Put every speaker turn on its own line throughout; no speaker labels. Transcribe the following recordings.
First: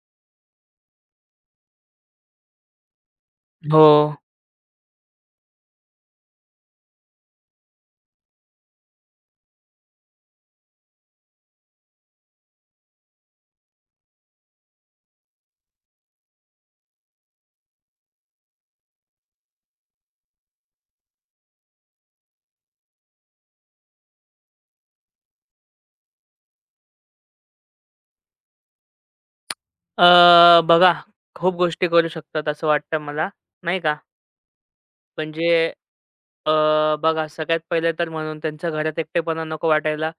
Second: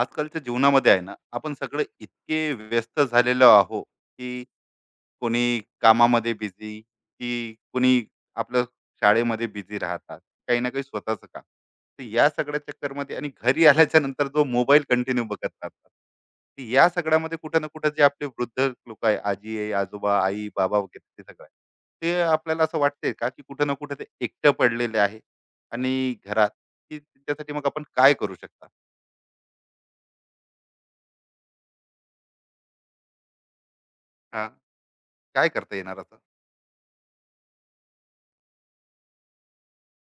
आजकालच्या जीवनामध्ये आहे ना आपण सगळे इतके व्यस्त झालेलो आहो
हो.
की कोणी कामामध्ये बिझी की कोणी आपलं शाळेमध्ये बिझी राहतात काही ना काही स्वतःचं काम. तर या सगळ्या चक्करमध्ये आणि घरी आल्याच्या नंतर जो मोबाईल कंटिन्यू बघत राहतात. तर या सगळ्यामध्ये कुठं ना कुठं जे आपले वृद्ध लोक आहे, आजी आहे, आजोबा, आई, बाबा वगैरे ते सगळं आहे, ते आपल्याला असं वाटते का की कुठं ना कुठं ते एकटं पडलेले आहे आणि घरात, की त्यासाठी मग आपण काय करू शकता.
अ, बघा, खूप गोष्टी करू शकतात असं वाटतं मला, नाही का.
हा, काय
म्हणजे
करता येणार असं.
अ, बघा, सगळ्यात पहिले तर म्हणून त्यांच्या घरात एकटेपणा नको वाटायला.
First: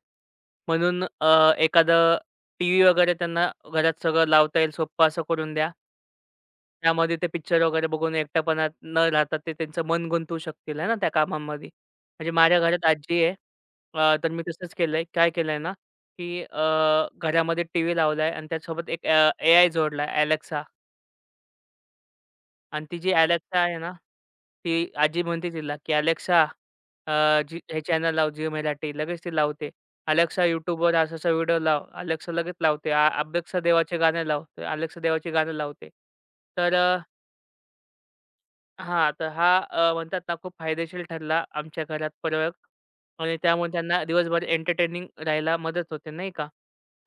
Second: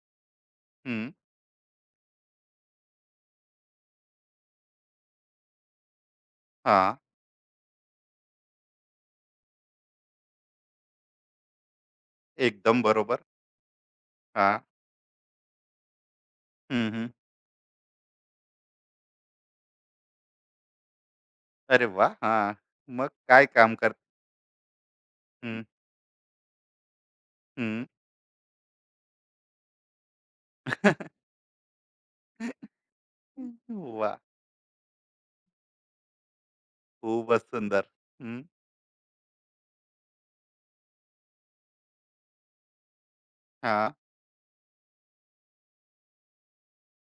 म्हणून
हं.
एखादं टीव्ही वगैरे त्यांना घरात सगळं लावता येईल, सोप्पं असं करून द्या.
हां.
त्यामध्ये ते पिक्चर वगैरे बघून एकटेपणात न राहता ते त्यांचं मन गुंतवू शकतील आहे ना त्या कामामध्ये. म्हणजे माझ्या
एकदम
घरात
बरोबर.
आजी आहे. तर मी
हां.
तसंच केलंय. काय केलंय ना, की
हं, हं.
घरामध्ये टीव्ही लावलाय आणि त्यासोबत एक एआय जोडलाय, Alexa.
अरे वा, हां.
आणि ती
मग
जी
काय
Alexa
काम
आहे ना,
कर.
ती आजी म्हणते
हं,
तिला, की "Alexa, अ, जी हे
हं.
चॅनल लाव Zee मराठी." लगेच ती लावते. "Alexa YouTubeवर असा-असा व्हिडिओ लाव." Alexa
वाह!
लगेच लावते. "आ Alexa देवाचे गाणे लाव." तर Alexa देवाची गाणं लावते. तर
खूपच सुंदर. हं.
हां, तर हा म्हणतात ना, खूप फायदेशीर ठरला आमच्या घरात प्रयोग, आणि त्यामुळे
हां.
त्यांना दिवसभर एंटरटेनिंग राहायला मदत होते नाही का?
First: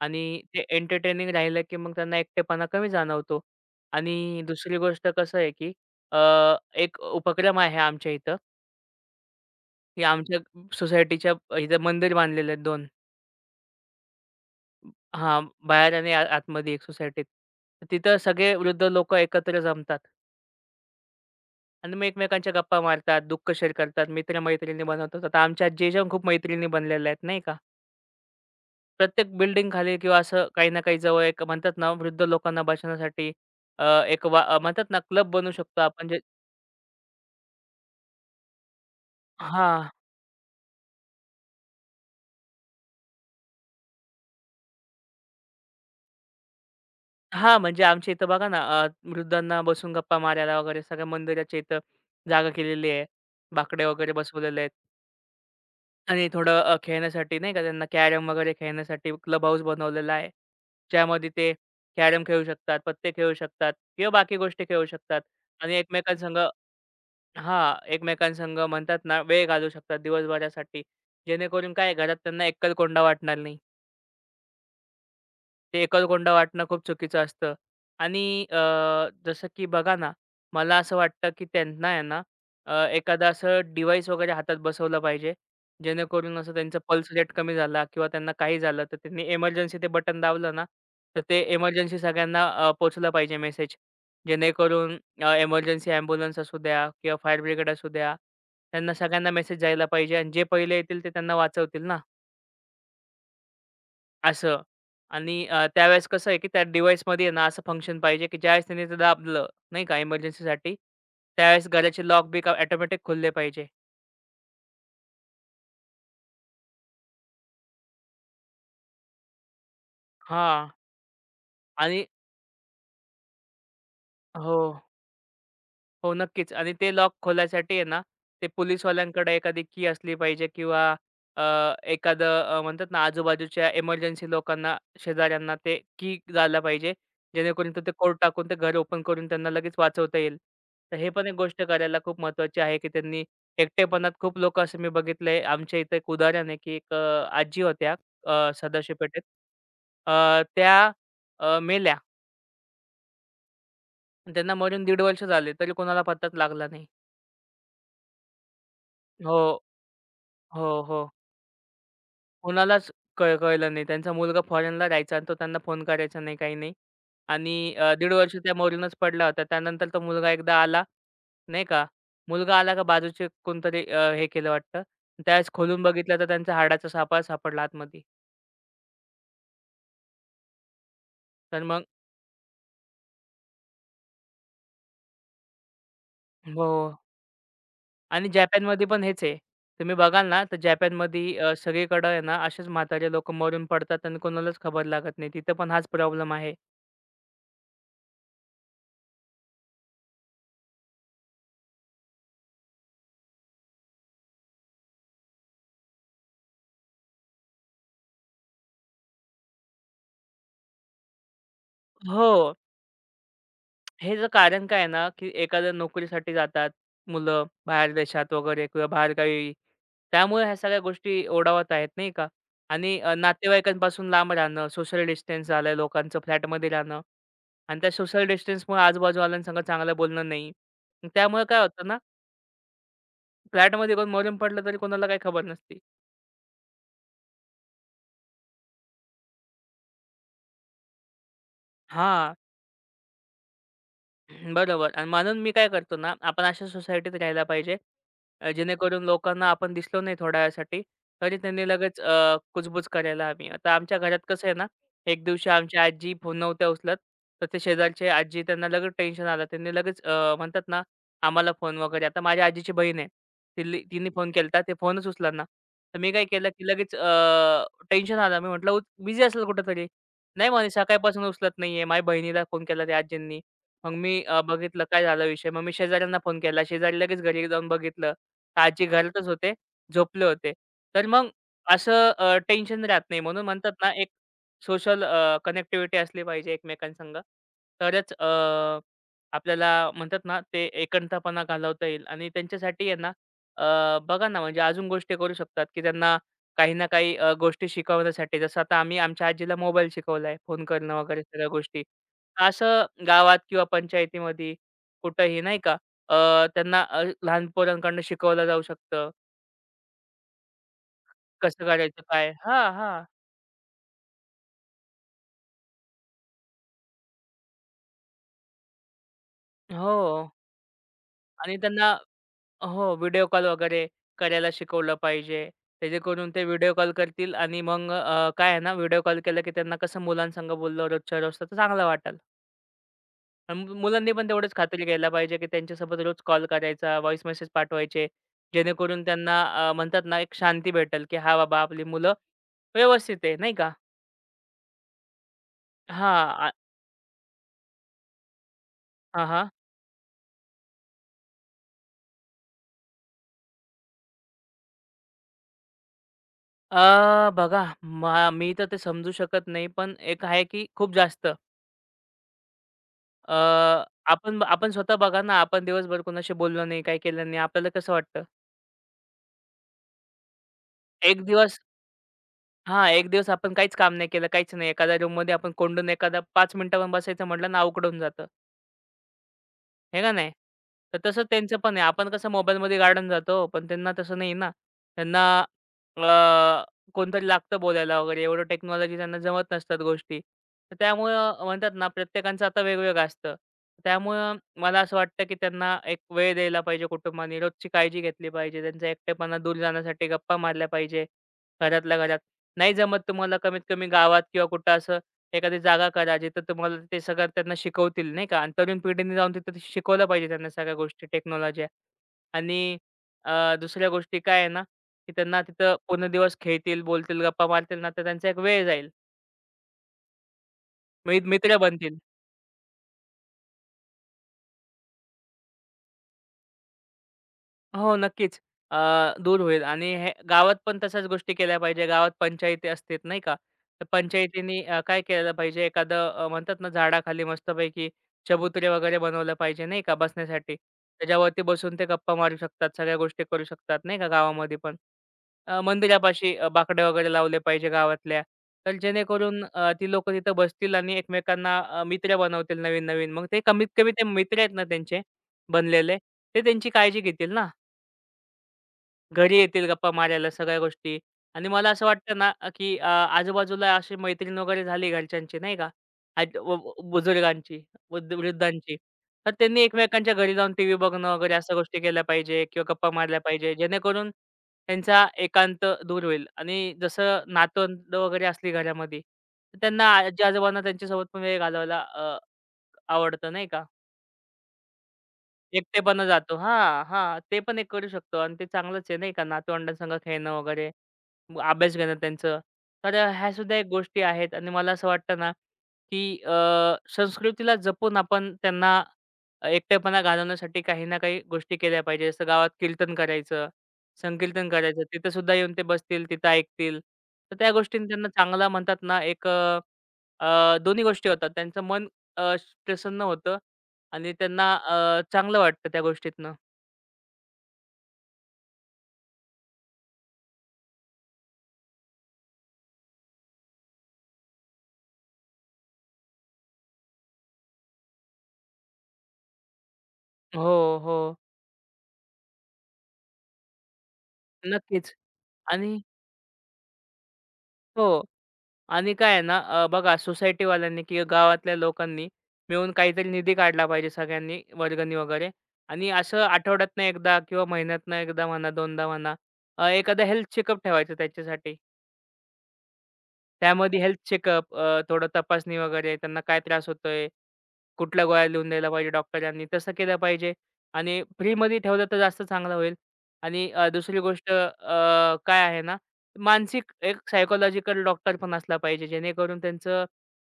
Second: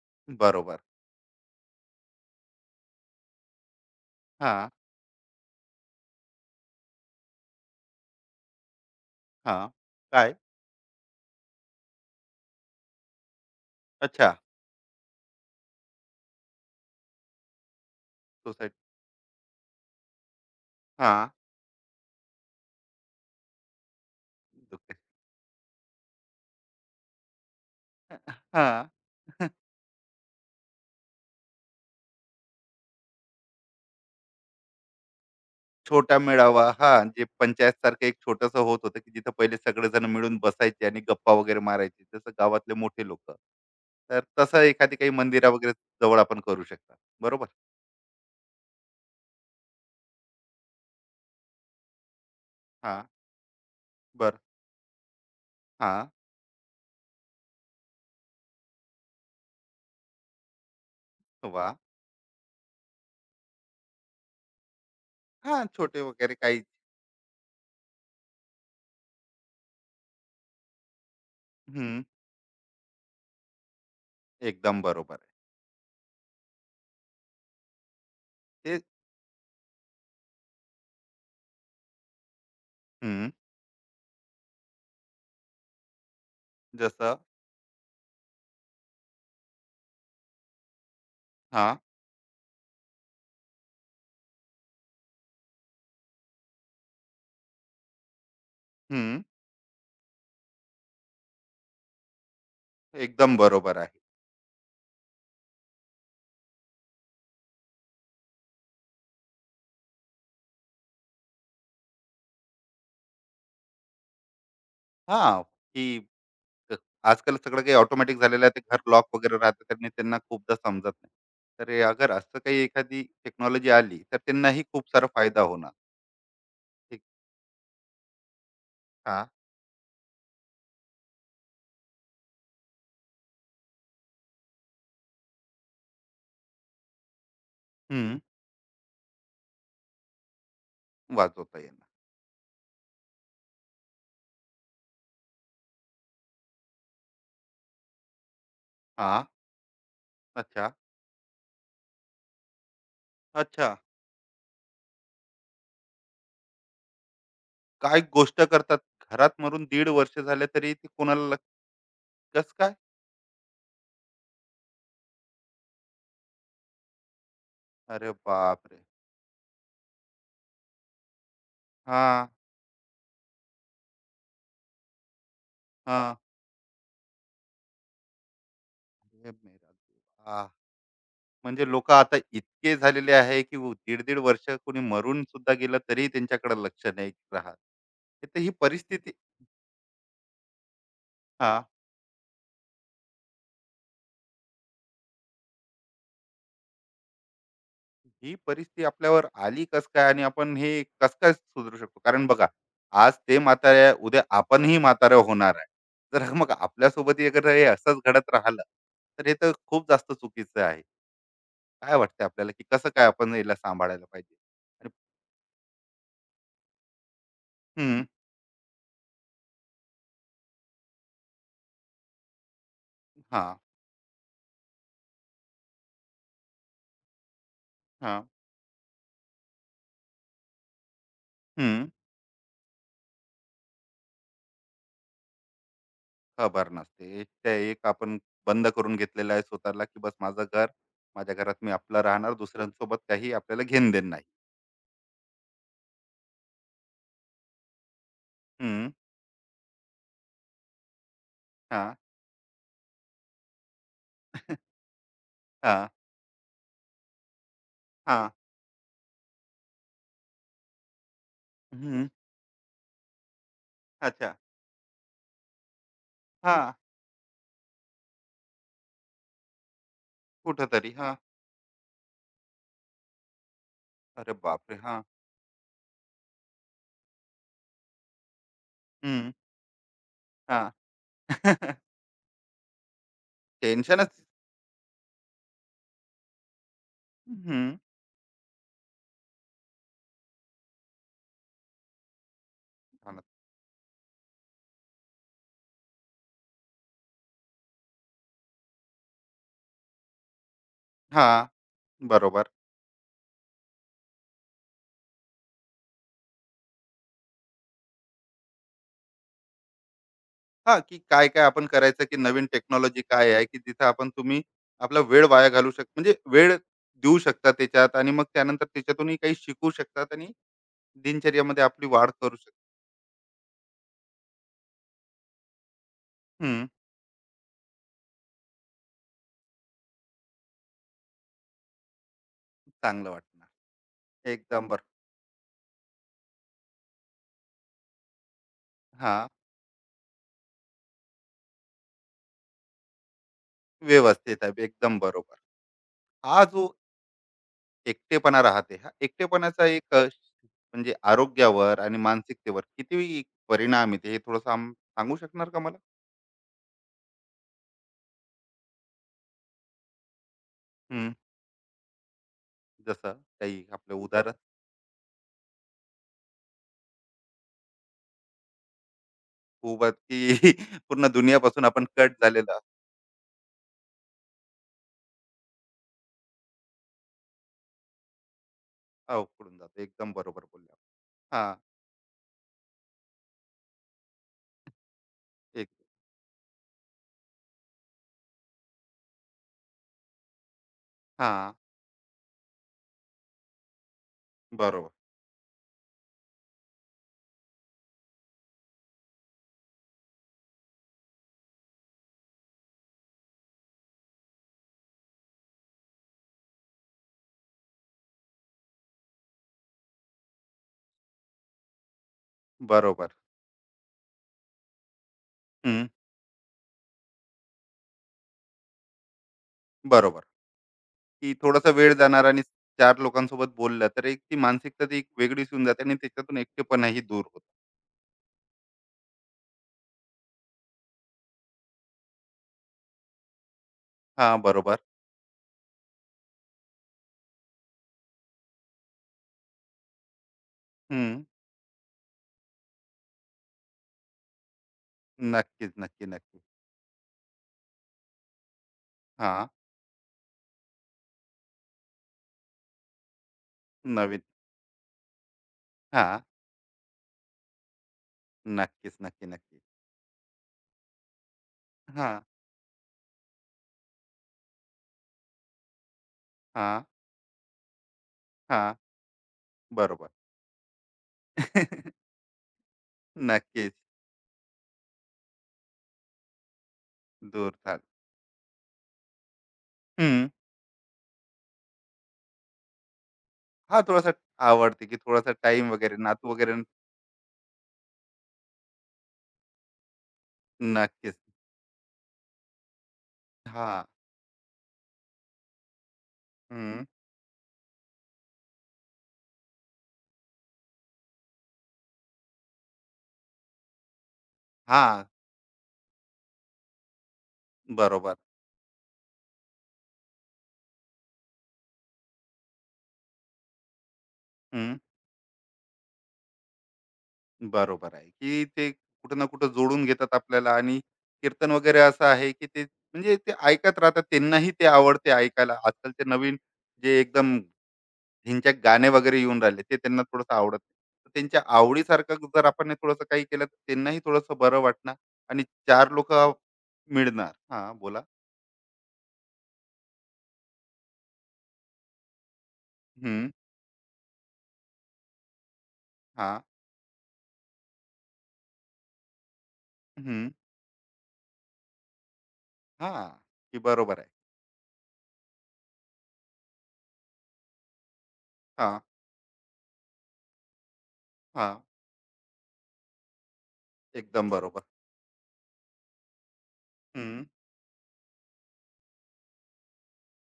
आणि ते
बरोबर.
एंटरटेनिंग राहिलं की मग त्यांना एकटेपणा कमी जाणवतो. आणि
हां,
दुसरी गोष्ट कसं आहे की अ, एक उपक्रम आहे आमच्या इथं,
हां.
की
काय?
आमच्या सोसायटीच्या इथं मंदिर बांधलेले आहेत 2.
अच्छा.
हां, बाहेर आणि आ आतमध्ये एक सोसायटीत. तिथं सगळे
सोसायटी.
वृद्ध लोकं एकत्र जमतात.
हां.
आणि मग एकमेकांच्या गप्पा मारतात, दुःख शेअर करतात, मित्र-मैत्रिणी
दुकान.
बनवतात. आता आमच्या आजीच्या खूप मैत्रिणी बनलेल्या आहेत नाही का.
हां.
प्रत्येक बिल्डिंग खाली किंवा असं काही ना काही जवळ एक म्हणतात ना, वृद्ध लोकांना बसण्यासाठी एक वा म्हणतात ना, क्लब बनवू शकतो आपण
छोटा
जे
मेळावा. हां, जे पंचायतसारखं एक छोटंसं होत होतं, की जिथं पहिले
हां.
सगळेजण मिळून बसायचे आणि गप्पा वगैरे मारायचे, जसं गावातले मोठे लोकं. तर तसं एखादी काही मंदिरा वगैरे जवळ आपण करू शकता. बरोबर?
हां, म्हणजे आमच्या इथं बघा ना, अ, वृद्धांना बसून गप्पा मारायला वगैरे सगळ्या मंदिराच्या इथं जागा केलेली
हां.
आहे. बाकडे वगैरे
बर.
बसवलेले आहेत.
हां,
आणि थोडं खेळण्यासाठी नाही का, त्यांना कॅरम वगैरे खेळण्यासाठी क्लब हाऊस बनवलेला आहे. ज्यामध्ये ते
वाह!
कॅरम खेळू शकतात, पत्ते खेळू शकतात किंवा बाकी गोष्टी खेळू शकतात
हां,
आणि
छोटे वगैरे
एकमेकांसंग
काही.
हां, एकमेकांसंग म्हणतात ना, वेळ घालवू शकतात दिवसभरासाठी. जेणेकरून काय,
हं,
घरात त्यांना एकलकोंडा वाटणार नाही.
एकदम बरोबर आहे.
ते एकलकोंडा वाटणं खूप चुकीचं असतं. आणि अ,
ते.
जसं की बघा ना, मला असं वाटतं की त्यांना आहे ना,
हं,
एखादं असं डिव्हाइस वगैरे हातात बसवलं पाहिजे, जेणेकरून असं त्यांचा पल्स
जसं.
रेट कमी झाला किंवा त्यांना काही झालं, तर त्यांनी एमर्जन्सी ते बटन दाबलं ना, तर ते
हां,
एमर्जन्सी सगळ्यांना पोहोचला पाहिजे मेसेज. जेणेकरून एमर्जन्सी ॲम्ब्युलन्स असू द्या किंवा फायर ब्रिगेड असू द्या, त्यांना
हं,
सगळ्यांना मेसेज जायला पाहिजे आणि जे पहिले येतील ते त्यांना वाचवतील ना.
एकदम बरोबर आहे.
असं आणि त्यावेळेस कसं आहे, की त्या डिव्हाइसमध्ये आहे ना, असं फंक्शन पाहिजे, की ज्यावेळेस त्याने ते दाबलं, नाही का इमर्जन्सीसाठी, त्यावेळेस घराचे लॉक-बिक ऑटोमॅटिक खुलले पाहिजे.
हां, की क- आजकाल सगळं काही ऑटोमॅटिक झालेलं आहे. ते घर लॉक वगैरे राहतं त्यांनी त्यांना खूपदा
हां.
समजत नाही. तर हे
आणि
अगर असं काही एखादी टेक्नॉलॉजी आली, तर
हो.
त्यांनाही खूप सारा फायदा होणार.
हो, नक्कीच. आणि ते
एक.
लॉक खोलायसाठी आहे ना, ते
हां,
पोलिसवाल्यांकडे एखादी की असली पाहिजे किंवा अ, एखादं म्हणतात ना, आजूबाजूच्या इमर्जन्सी लोकांना, शेजाऱ्यांना ते की द्यायला पाहिजे. जेणेकरून तो ते कोड
हं,
टाकून ते घर ओपन करून त्यांना लगेच वाचवता येईल. तर हे पण एक
वाजवता
गोष्ट
येणार.
करायला खूप महत्त्वाची आहे, की त्यांनी एकटेपणात खूप लोकं असे मी बघितले. आमच्या इथं एक उदाहरण आहे, की एक आजी होत्या, सदाशिव,
हां, अच्छा,
त्या मेल्या.
अच्छा.
त्यांना मरून 1.5 वर्ष झाले, तरी कोणाला पत्ताच लागला नाही.
काय गोष्ट करतात. घरात
हो.
मरून दीड वर्ष झाले
हो,
तरी ती
हो.
कोणाला. कसं काय?
कोणालाच कळलं नाही. त्यांचा मुलगा फॉरेनला राहायचा आणि तो त्यांना फोन करायचा नाही, काही नाही. आणि
अरे
1.5 वर्ष त्या
बापरे!
मरूनच पडला होता. त्यानंतर तो मुलगा एकदा आला, नाही का.
हां, हां.
मुलगा आला का बाजूचे कोणतरी हे केलं वाटतं. त्यावेळेस खोलून
हां.
बघितलं तर त्यांचा हाडाचा सापळा सापडला आतमध्ये.
हे मेरा देवा!
तर
म्हणजे
मग
लोकं आता इतके झालेले आहे, की दीड-दीड वर्ष कोणी मरून सुद्धा गेलं तरी त्यांच्याकडे
हो.
लक्ष नाही राहत. हे
आणि
तर ही
जपानमध्ये पण
परिस्थिती.
हेच आहे. तुम्ही बघाल ना, तर जपानमध्ये
हां,
सगळीकडं आहे ना, असेच म्हातारे लोकं मरून पडतात आणि कोणालाच खबर लागत नाही. तिथं पण हाच प्रॉब्लेम आहे.
ही परिस्थिती आपल्यावर आली कसं काय आणि आपण हे कसं काय सुधारू शकतो? कारण बघा, आज ते म्हातारे आहे, उद्या आपणही म्हातारे होणार आहे. तर मग आपल्यासोबत अगर हे असंच घडत राहिलं, तर हे तर खूप जास्त चुकीचं आहे. काय वाटतं
हो.
आपल्याला, की कसं काय आपण याला सांभाळायला
ह्याचं
पाहिजे?
कारण काय आहे
आणि.
ना, की एखाद्या नोकरीसाठी जातात मुलं बाहेर
हं.
देशात वगैरे किंवा बाहेरगावी. त्यामुळे ह्या सगळ्या गोष्टी ओढावत आहेत नाही का? आणि
हां,
नातेवाईकांपासून लांब राहणं, सोशल डिस्टन्स झालंय लोकांचं, फ्लॅटमध्ये राहणं, आणि त्या सोशल
हां.
डिस्टन्समुळे आजूबाजूवाल्यांसंग चांगलं बोलणं नाही. त्यामुळे काय होतं ना, फ्लॅटमध्ये कोण मरून पडलं तरी कोणाला काही खबर नसते.
खबर नसते, एक ते एक आपण बंद करून घेतलेलं आहे स्वतःला, की बस माझं घर, माझ्या घरात मी आपला राहणार,
हां.
दुसऱ्यांसोबत काही आपल्याला घेण देण नाही.
हं, बरोबर. आणि म्हणून मी काय करतो ना, आपण अशा सोसायटीत राहायला पाहिजे,
हम्म,
जेणेकरून लोकांना आपण दिसलो नाही थोड्या वेळासाठी, तरी त्यांनी
हा.
लगेच कुजबूज करायला हवी. आता आमच्या घरात कसं आहे ना, एक दिवशी
हा.
आमची आजी फोन नव्हत्या उचलत, तर ते शेजारची
हा.
आजी, त्यांना लगेच टेन्शन आलं. त्यांनी लगेच म्हणतात ना, आम्हाला फोन वगैरे,
हम्म,
आता माझ्या आजीची बहीण आहे. तिल्ली तिने फोन
अच्छा.
केलता, ते फोनच उचलना. तर मी काय केलं,
हा.
की लगेच टेन्शन आलं. मी म्हटलं, "बिझी असेल कुठेतरी." "नाही," म्हणे,
कुठंतरी हा.
"सकाळपासून उचलत नाहीये." माझ्या बहिणीला फोन केला त्या आजींनी. मग मी
अरे बापरे
बघितलं
हा.
काय झाला विषय. मग मी शेजाऱ्यांना फोन केला. शेजारी लगेच घरी जाऊन बघितलं. तर आजी घरातच
हम्म,
होते, झोपले होते.
हा.
तर मग असं टेन्शन राहत नाही. म्हणून म्हणतात ना, एक
टेन्शनच.
सोशल कनेक्टिव्हिटी असली पाहिजे एकमेकांसंग.
हम्म,
तरच आपल्याला म्हणतात ना, ते एकंतपणा घालवता येईल. आणि त्यांच्यासाठी आहे ना,
झालं.
बघा ना, म्हणजे अजून गोष्टी करू शकतात, की त्यांना काही ना काही गोष्टी शिकवण्यासाठी. जसं आता आम्ही आमच्या आजीला मोबाईल शिकवलाय, फोन करणं वगैरे
हा.
सगळ्या गोष्टी.
बरोबर.
असं गावात किंवा पंचायतीमध्ये कुठंही नाही का, अ, त्यांना लहान पोरांकडनं शिकवलं जाऊ शकतं.
हा, की काय काय
कसं
आपण
करायचं
करायचं, की
काय?
नवीन
हां,
टेक्नॉलॉजी
हां.
काय आहे, की जिथं आपण तुम्ही आपला वेळ वाया घालू म्हणजे वेळ देऊ शकता त्याच्यात आणि मग त्यानंतर त्याच्यातूनही काही शिकू
हो.
शकतात आणि
आणि
दिनचर्यामध्ये आपली
त्यांना
वाढ करू शकतो.
हो, व्हिडिओ कॉल वगैरे करायला शिकवलं पाहिजे. त्याजेकरून ते
हम्म,
व्हिडिओ कॉल करतील आणि मग काय आहे ना, व्हिडिओ कॉल केला की त्यांना कसं मुलांसंग बोललं रोजच्या रोज तर चांगलं वाटेल.
चांगलं
अन्
वाटणार.
मुलांनी पण तेवढंच
एकदम बर.
खात्री घ्यायला पाहिजे, की त्यांच्यासोबत रोज कॉल करायचा, व्हॉईस मेसेज पाठवायचे. जेणेकरून
हा.
त्यांना म्हणतात ना, एक शांती भेटेल, की "हां, बाबा आपली मुलं व्यवस्थित आहे." नाही का?
व्यवस्थित आहे एकदम बरोबर.
हां.
हा
आ
जो एकटेपणा राहते, हा
हां, हां.
एकटेपणाचा एक अ, म्हणजे आरोग्यावर आणि मानसिकतेवर किती परिणाम येते हे थोडस सांगू शकणार का मला.
बघा, मी तर ते समजू शकत नाही. पण एक आहे, की खूप
हम्म,
जास्त
जसं
अ,
काही आपलं उदाहरण.
आपण आपण स्वतः बघा ना, आपण दिवसभर कोणाशी बोललो नाही, काही केलं नाही. आपल्याला कसं वाटतं?
खूप आहेत की पूर्ण
एक दिवस
दुनियापासून आपण कट झालेला.
हां, एक दिवस आपण काहीच काम नाही केलं, काहीच नाही. एखाद्या रूममध्ये आपण कोंडून एखादा 5 मिनिटं पण बसायचं म्हटलं ना, अवघड जातं.
उकडून जातो,
हे का
एकदम
नाही?
बरोबर बोलले आपण.
तर तसं
हा.
त्यांचं पण आहे. आपण कसं मोबाईलमध्ये गार्डन जातो, पण त्यांना तसं नाही ना. त्यांना
एक.
अ, कोणतरी लागतं बोलायला वगैरे. एवढं टेक्नॉलॉजी त्यांना जमत नसतात गोष्टी. तर
हा.
त्यामुळं म्हणतात ना, प्रत्येकाचं आता वेगवेगळं असतं. त्यामुळं मला
बरोबर.
असं वाटतं, की त्यांना एक वेळ द्यायला पाहिजे कुटुंबाने. रोजची काळजी घेतली पाहिजे. त्यांचा एकटेपणा दूर जाण्यासाठी गप्पा मारल्या पाहिजे, घरातल्या घरात. नाही जमत तुम्हाला कमीत कमी गावात किंवा कुठं असं एखादी जागा करा, जिथं तुम्हाला ते सगळं त्यांना शिकवतील, नाही का? आणि तरुण पिढीने जाऊन तिथं ते शिकवलं पाहिजे त्यांना सगळ्या गोष्टी, टेक्नॉलॉजी. आणि
बरोबर.
दुसऱ्या गोष्टी काय आहे ना, की त्यांना तिथं
हम्म,
पूर्ण दिवस खेळतील, बोलतील, गप्पा मारतील ना, तर त्यांचा एक वेळ जाईल.
बरोबर.
मित
की
मित्र
थोडासा वेळ
बनतील.
जाणार आणि चार लोकांसोबत बोललं तर एक ती मानसिकता ती एक वेगळीच होऊन जाते आणि त्याच्यातून एकटेपणाही दूर होत.
हो, नक्कीच. अ, दूर होईल. आणि हे गावात पण तशाच गोष्टी केल्या पाहिजे. गावात पंचायती असतात नाही का? तर
हा.
पंचायतीनी
बरोबर.
काय केलं पाहिजे, एखादं म्हणतात ना, झाडाखाली मस्तपैकी चबुतरे वगैरे बनवलं पाहिजे नाही का बसण्यासाठी.
हम्म.
त्याच्यावरती बसून ते गप्पा मारू शकतात. सगळ्या गोष्टी करू शकतात नाही का गावामध्ये पण.
नक्कीच, नक्की
मंदिरापाशी
नक्की.
बाकडे वगैरे लावले पाहिजे गावातल्या. तर जेणेकरून
हा.
ती लोकं तिथं बसतील आणि एकमेकांना मित्र बनवतील नवीन-नवीन. मग ते कमीत कमी ते
नवीन.
मित्र आहेत ना त्यांचे बनलेले,
हा.
ते त्यांची काळजी घेतील ना.
नक्कीच, नक्की
घरी
नक्की.
येतील गप्पा मारायला सगळ्या गोष्टी. आणि मला असं
हा.
वाटतं ना, की आजूबाजूला अशी मैत्रीण वगैरे झाली घरच्यांची नाही का? आज व
हा.
व बुजुर्गांची, वृद्ध
हा.
वृद्धांची. तर त्यांनी
बरोबर.
एकमेकांच्या घरी जाऊन टीव्ही बघणं वगैरे अशा गोष्टी केल्या पाहिजे किंवा गप्पा मारल्या पाहिजे.
नक्कीच.
जेणेकरून त्यांचा एकांत दूर होईल. आणि जसं
दूर झालं.
नातवंड वगैरे असली घरामध्ये, तर त्यांना
हम्म.
आजी-आजोबांना त्यांच्यासोबत पण वेळ घालवायला आवडतं नाही का?
हा. थोडासा आवडते, की थोडासा टाइम वगैरे
एकटेपणा
नातू
जातो,
वगैरे.
हां, हां. ते पण एक करू शकतो आणि ते चांगलंच आहे नाही का, नातवंडांसंग खेळणं वगैरे.
नक्कीच.
मग अभ्यास घेणं त्यांचं. तर ह्या सुद्धा एक
हा.
गोष्टी आहेत. आणि मला असं वाटतं ना, की
हम्म.
संस्कृतीला जपून आपण त्यांना एकटेपणा घालवण्यासाठी काही ना काही गोष्टी केल्या पाहिजे. जसं गावात कीर्तन करायचं, संकीर्तन करायचं.
हा.
तिथं सुद्धा येऊन ते बसतील, तिथं ऐकतील. तर त्या गोष्टींनी त्यांना
बरोबर.
चांगला म्हणतात ना, एक दोन्ही गोष्टी होतात. त्यांचं मन प्रसन्न होतं आणि त्यांना चांगलं वाटतं त्या गोष्टीतनं.
बरोबर आहे, की ते कुठं ना कुठं जोडून घेतात आपल्याला. आणि कीर्तन वगैरे असं आहे, की ते म्हणजे ते ऐकत राहतात. त्यांनाही ते आवडते ऐकायला. आजकालचे नवीन जे एकदम ह्यांचे गाणे वगैरे येऊन राहिले, ते त्यांना थोडंसं
हो,
आवडत नाही.
हो.
तर त्यांच्या आवडीसारखं जर आपण हे थोडंसं काही केलं, तर त्यांनाही थोडंसं बरं
नक्कीच.
वाटणार आणि
आणि
4 लोकं मिळणार. हां, बोला.
हो. आणि काय आहे ना, बघा, सोसायटीवाल्यांनी किंवा गावातल्या लोकांनी मिळून काहीतरी
हं,
निधी काढला पाहिजे सगळ्यांनी, वर्गणी वगैरे. आणि असं
हां,
आठवड्यातनं एकदा किंवा महिन्यातनं एकदा म्हणा दोनदा म्हणा, एखादा
हं,
हेल्थ चेकअप ठेवायचं त्याच्यासाठी.
हां, की
त्यामध्ये
बरोबर
हेल्थ
आहे.
चेकअप, थोडं तपासणी वगैरे, त्यांना काय त्रास होतोय, कुठल्या गोळ्या लिहून द्यायला
हां,
पाहिजे डॉक्टरांनी, तसं केलं पाहिजे. आणि फ्रीमध्ये
हां,
ठेवलं तर जास्त चांगलं होईल. आणि दुसरी
एकदम
गोष्ट
बरोबर.
काय आहे ना, मानसिक एक
हं,
सायकॉलॉजिकल डॉक्टर पण असला पाहिजे, जेणेकरून त्यांचं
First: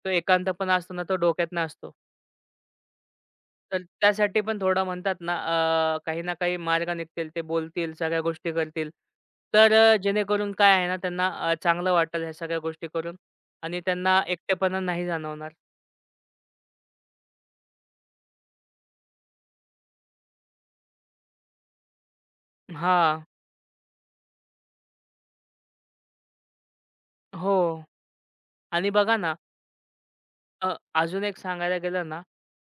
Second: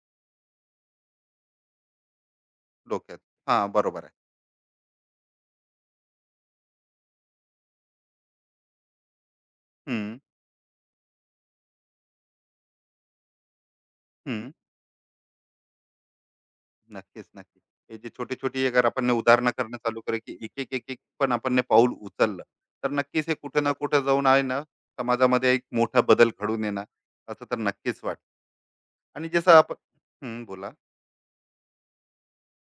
तो एकांतपणा असतो ना, तो डोक्यात नसतो.
डोक्यात. हां,
तर
बरोबर आहे.
त्यासाठी पण थोडं म्हणतात ना, काही ना काही मार्ग निघतील, ते बोलतील, सगळ्या गोष्टी करतील. तर
हं,
जेणेकरून काय आहे ना, त्यांना चांगलं वाटेल ह्या सगळ्या गोष्टी करून. आणि त्यांना
हं.
एकटेपणा नाही जाणवणार.
नक्कीच, नक्की. हे जे छोटी-छोटी अगर आपण उदाहरणं करणं चालू करू, की एक-एक, एक-एक पण आपण पाऊल उचललं, तर
हां.
नक्कीच हे कुठं ना कुठं जाऊन आहे ना, समाजामध्ये एक मोठा बदल घडून येणार, असं तर
हो.
नक्कीच वाट.
आणि बघा
आणि
ना,
जसं आपण. हं, बोला.
अ, अजून एक सांगायला गेलं ना,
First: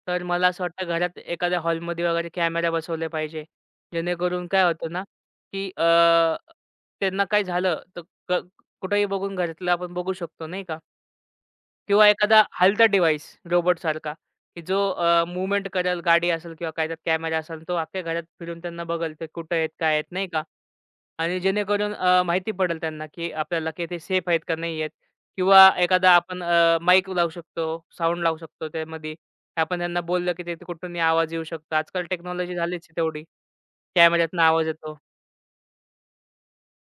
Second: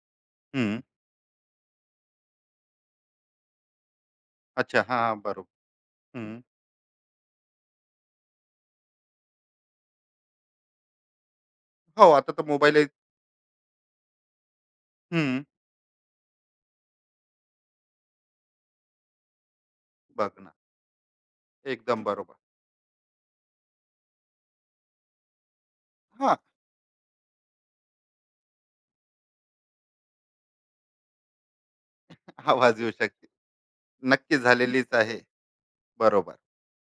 तर मला असं
हं.
वाटतं घरात एखाद्या हॉलमध्ये वगैरे कॅमेरा बसवले पाहिजे. जेणेकरून काय
अच्छा.
होतं ना,
हां, बरोबर.
की
हं.
त्यांना काय झालं तर क कुठेही बघून घरातलं आपण बघू शकतो नाही का? किंवा
हो, आता तर
एखादा
मोबाईल
हलता
एक.
डिव्हाइस रोबोटसारखा, की जो
हं,
मूव्हमेंट करेल, गाडी असेल किंवा काय, त्यात कॅमेरा असेल, तो अख्ख्या घरात फिरून त्यांना बघेल ते कुठे आहेत, काय आहेत नाही
बघ
का?
ना.
आणि जेणेकरून
एकदम बरोबर.
माहिती पडेल त्यांना, की आपल्याला की ते सेफ आहेत का नाही आहेत? किंवा एखादा
हां,
आपण माईक लावू शकतो, साउंड लावू शकतो त्यामध्ये. आपण त्यांना बोललं, की ते कुठूनही आवाज येऊ शकतो. आजकाल टेक्नॉलॉजी
आवाज
झालीच
येऊ
आहे तेवढी.
शकते. नक्की
कॅमेऱ्यातनं आवाज
झालेलीच
येतो.
आहे. बरोबर.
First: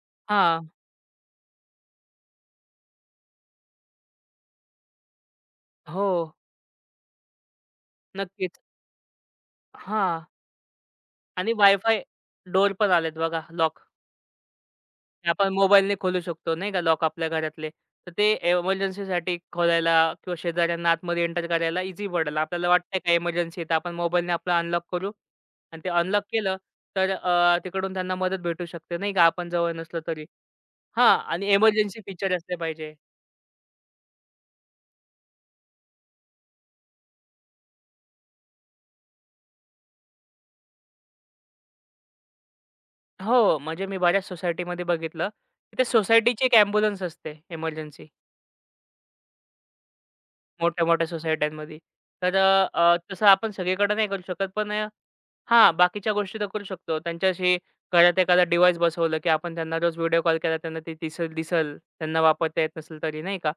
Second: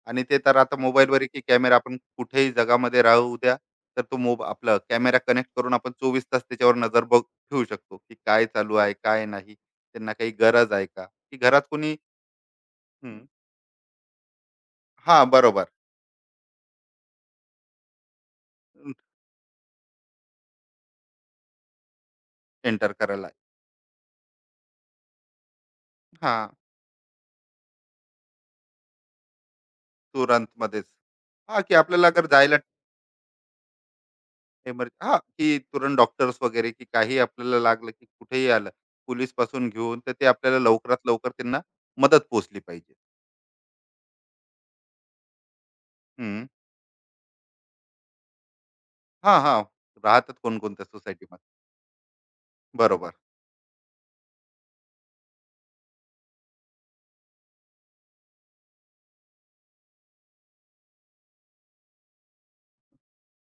आणि ते तर
हां.
आता मोबाईलवर की कॅमेरा, आपण कुठेही जगामध्ये राहू द्या, तर तो आपला कॅमेरा कनेक्ट करून आपण
हो.
चोवीस तास त्याच्यावर नजर बघ ठेवू शकतो, की काय
नक्कीच.
चालू आहे, काय नाही, त्यांना
हां.
काही गरज आहे का, की
आणि
घरात कोणी.
वायफाय डोअर पण आलेत
हम्म,
बघा, लॉक.
हा.
आपण
बरोबर.
मोबाईलने खोलू शकतो नाही का लॉक आपल्या घरातले. तर ते एमर्जन्सीसाठी खोलायला किंवा शेजाऱ्यांना आतमध्ये एंटर करायला इझी पडेल. आपल्याला
एंटर
वाटतंय का
करायला.
एमर्जन्सी, तर आपण मोबाईलने आपलं अनलॉक करू आणि ते अनलॉक
हा.
केलं तर तिकडून त्यांना मदत भेटू शकते नाही का, आपण जवळ नसलो तरी.
तुरंत मध्येच.
हां, आणि
हा, की
एमर्जन्सी
आपल्याला अगर
फीचर
जायला
असले पाहिजे.
हा, की तुरंत डॉक्टर्स वगैरे, की काही आपल्याला लागलं, की कुठेही आलं, पोलीस पासून घेऊन, तर ते आपल्याला लवकरात लवकर, त्यांना मदत पोहोचली पाहिजे.
हो, म्हणजे मी बऱ्याच सोसायटीमध्ये बघितलं, की ते सोसायटीची
हम्म.
एक ॲम्ब्युलन्स असते एमर्जन्सी,
हा, हा. राहतात कोणकोणत्या
मोठ्या-मोठ्या
सोसायटी.
सोसायट्यांमध्ये. तर
बरोबर,
तसं आपण सगळीकडे नाही करू शकत पण हां, बाकीच्या गोष्टी तर करू शकतो. त्यांच्याशी घरात एखादा डिव्हाइस बसवलं, की आपण त्यांना रोज व्हिडिओ कॉल केला त्यांना ते दिसेल दिसेल. त्यांना वापरता येत नसेल तरी नाही का?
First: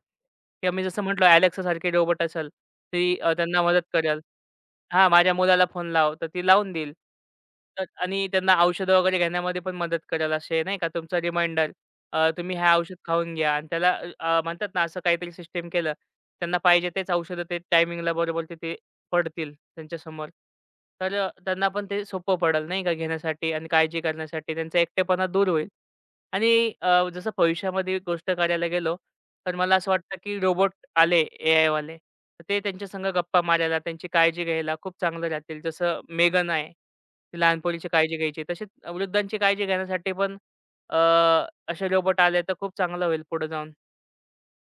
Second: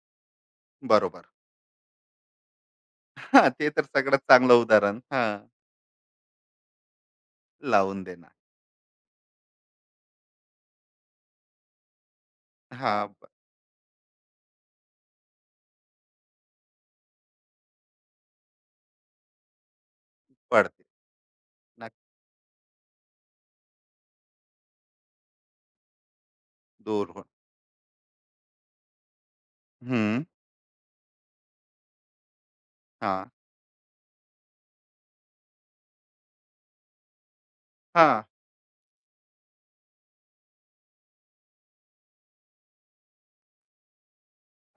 किंवा मी जसं
बरोबर.
म्हटलं Alexaसारखे रोबोट असेल, ती
हां,
त्यांना
ते
मदत
तर सगळ्यात
करेल.
चांगलं उदाहरण.
हां,
हां,
माझ्या मुलाला फोन लाव, तर ती लावून देईल. तर
लावून
आणि
देणार.
त्यांना औषधं वगैरे घेण्यामध्ये पण मदत करेल, असे नाही का तुमचा रिमाइंडर, तुम्ही हे
हां,
औषध
हां.
खाऊन घ्या. आणि त्याला अ, अ, म्हणतात ना, असं काहीतरी सिस्टम केलं, त्यांना पाहिजे तेच औषधं ते टायमिंगला बरोबर तिथे पडतील त्यांच्यासमोर.
पडते.
तर त्यांना पण
ना.
ते सोपं पडेल नाही का घेण्यासाठी, आणि काळजी करण्यासाठी त्यांचा एकटेपणा दूर होईल. आणि
दूर होणं.
जसं भविष्यामध्ये गोष्ट करायला गेलो, तर मला असं वाटतं,
हं,
की रोबोट आले एआयवाले, तर ते त्यांच्या संग
हां,
गप्पा मारायला, त्यांची काळजी घ्यायला खूप चांगलं राहतील. जसं मेगन आहे, ती लहान पोरीची काळजी
हां,
घ्यायची. तसेच वृद्धांची काळजी घेण्यासाठी पण अ, असे रोबोट आले तर खूप चांगलं होईल पुढे जाऊन.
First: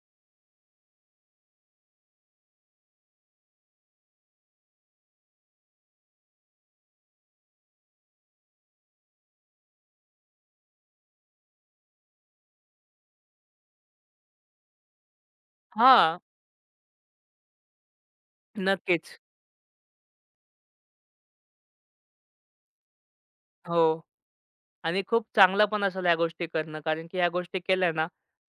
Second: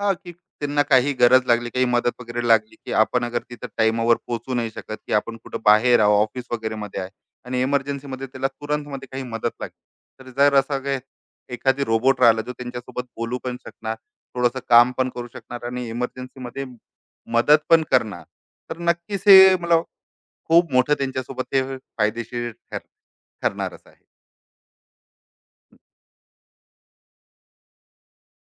हां, की त्यांना काही गरज लागली, काही मदत वगैरे लागली, की आपण अगर तिथं टाईमावर पोहोचू नाही शकत, की आपण कुठं बाहेर आहोत, ऑफिस वगैरेमध्ये आहे आणि इमर्जन्सीमध्ये त्याला तुरंतमध्ये काही मदत लागली. तर जर असा काही एखादी रोबोट राहिला, जो त्यांच्यासोबत बोलू पण शकणार, थोडंसं काम पण करू शकणार आणि
हां,
इमर्जन्सीमध्ये मदत पण करणार. तर
नक्कीच.
नक्कीच हे मला खूप मोठं त्यांच्यासोबत हे फायदेशीर ठरणारच
हो.
आहे.
आणि खूप चांगलं पण असेल या गोष्टी करणं. कारण की ह्या गोष्टी केल्या ना,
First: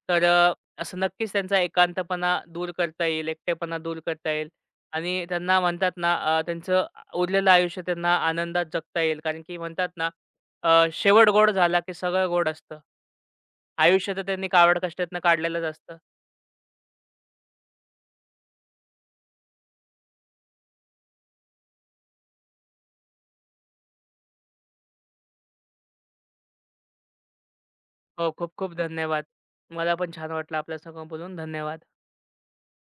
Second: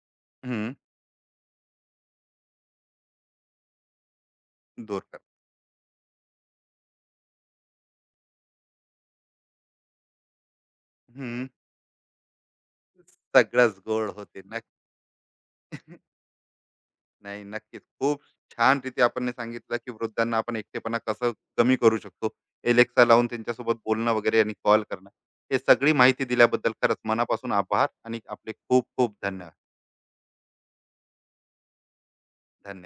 तर
हं,
असं नक्कीच त्यांचा एकांतपणा दूर करता येईल, एकटेपणा दूर करता येईल.
दोरखंड.
आणि त्यांना म्हणतात ना, त्यांचं उरलेलं आयुष्य त्यांना आनंदात जगता येईल. कारण की म्हणतात ना, शेवट
हं,
गोड झाला की सगळं गोड असतं.
सगळंच गोड
आयुष्य तर
होते.
त्यांनी कावड कष्टातनं काढलेलंच असतं.
नाही, नक्कीच. खूप छानरीती आपण सांगितलं, की वृद्धांना आपण एकटेपणा कसं कमी करू शकतो. Alexa लावून त्यांच्यासोबत बोलणं वगैरे आणि कॉल करणं. हे सगळी माहिती दिल्याबद्दल खरंच मनापासून आभार आणि
हो,
आपले
खूप खूप
खूप खूप
धन्यवाद.
धन्यवाद.
मला पण छान वाटलं आपल्या संग बोलून. धन्यवाद.
धन्यवाद.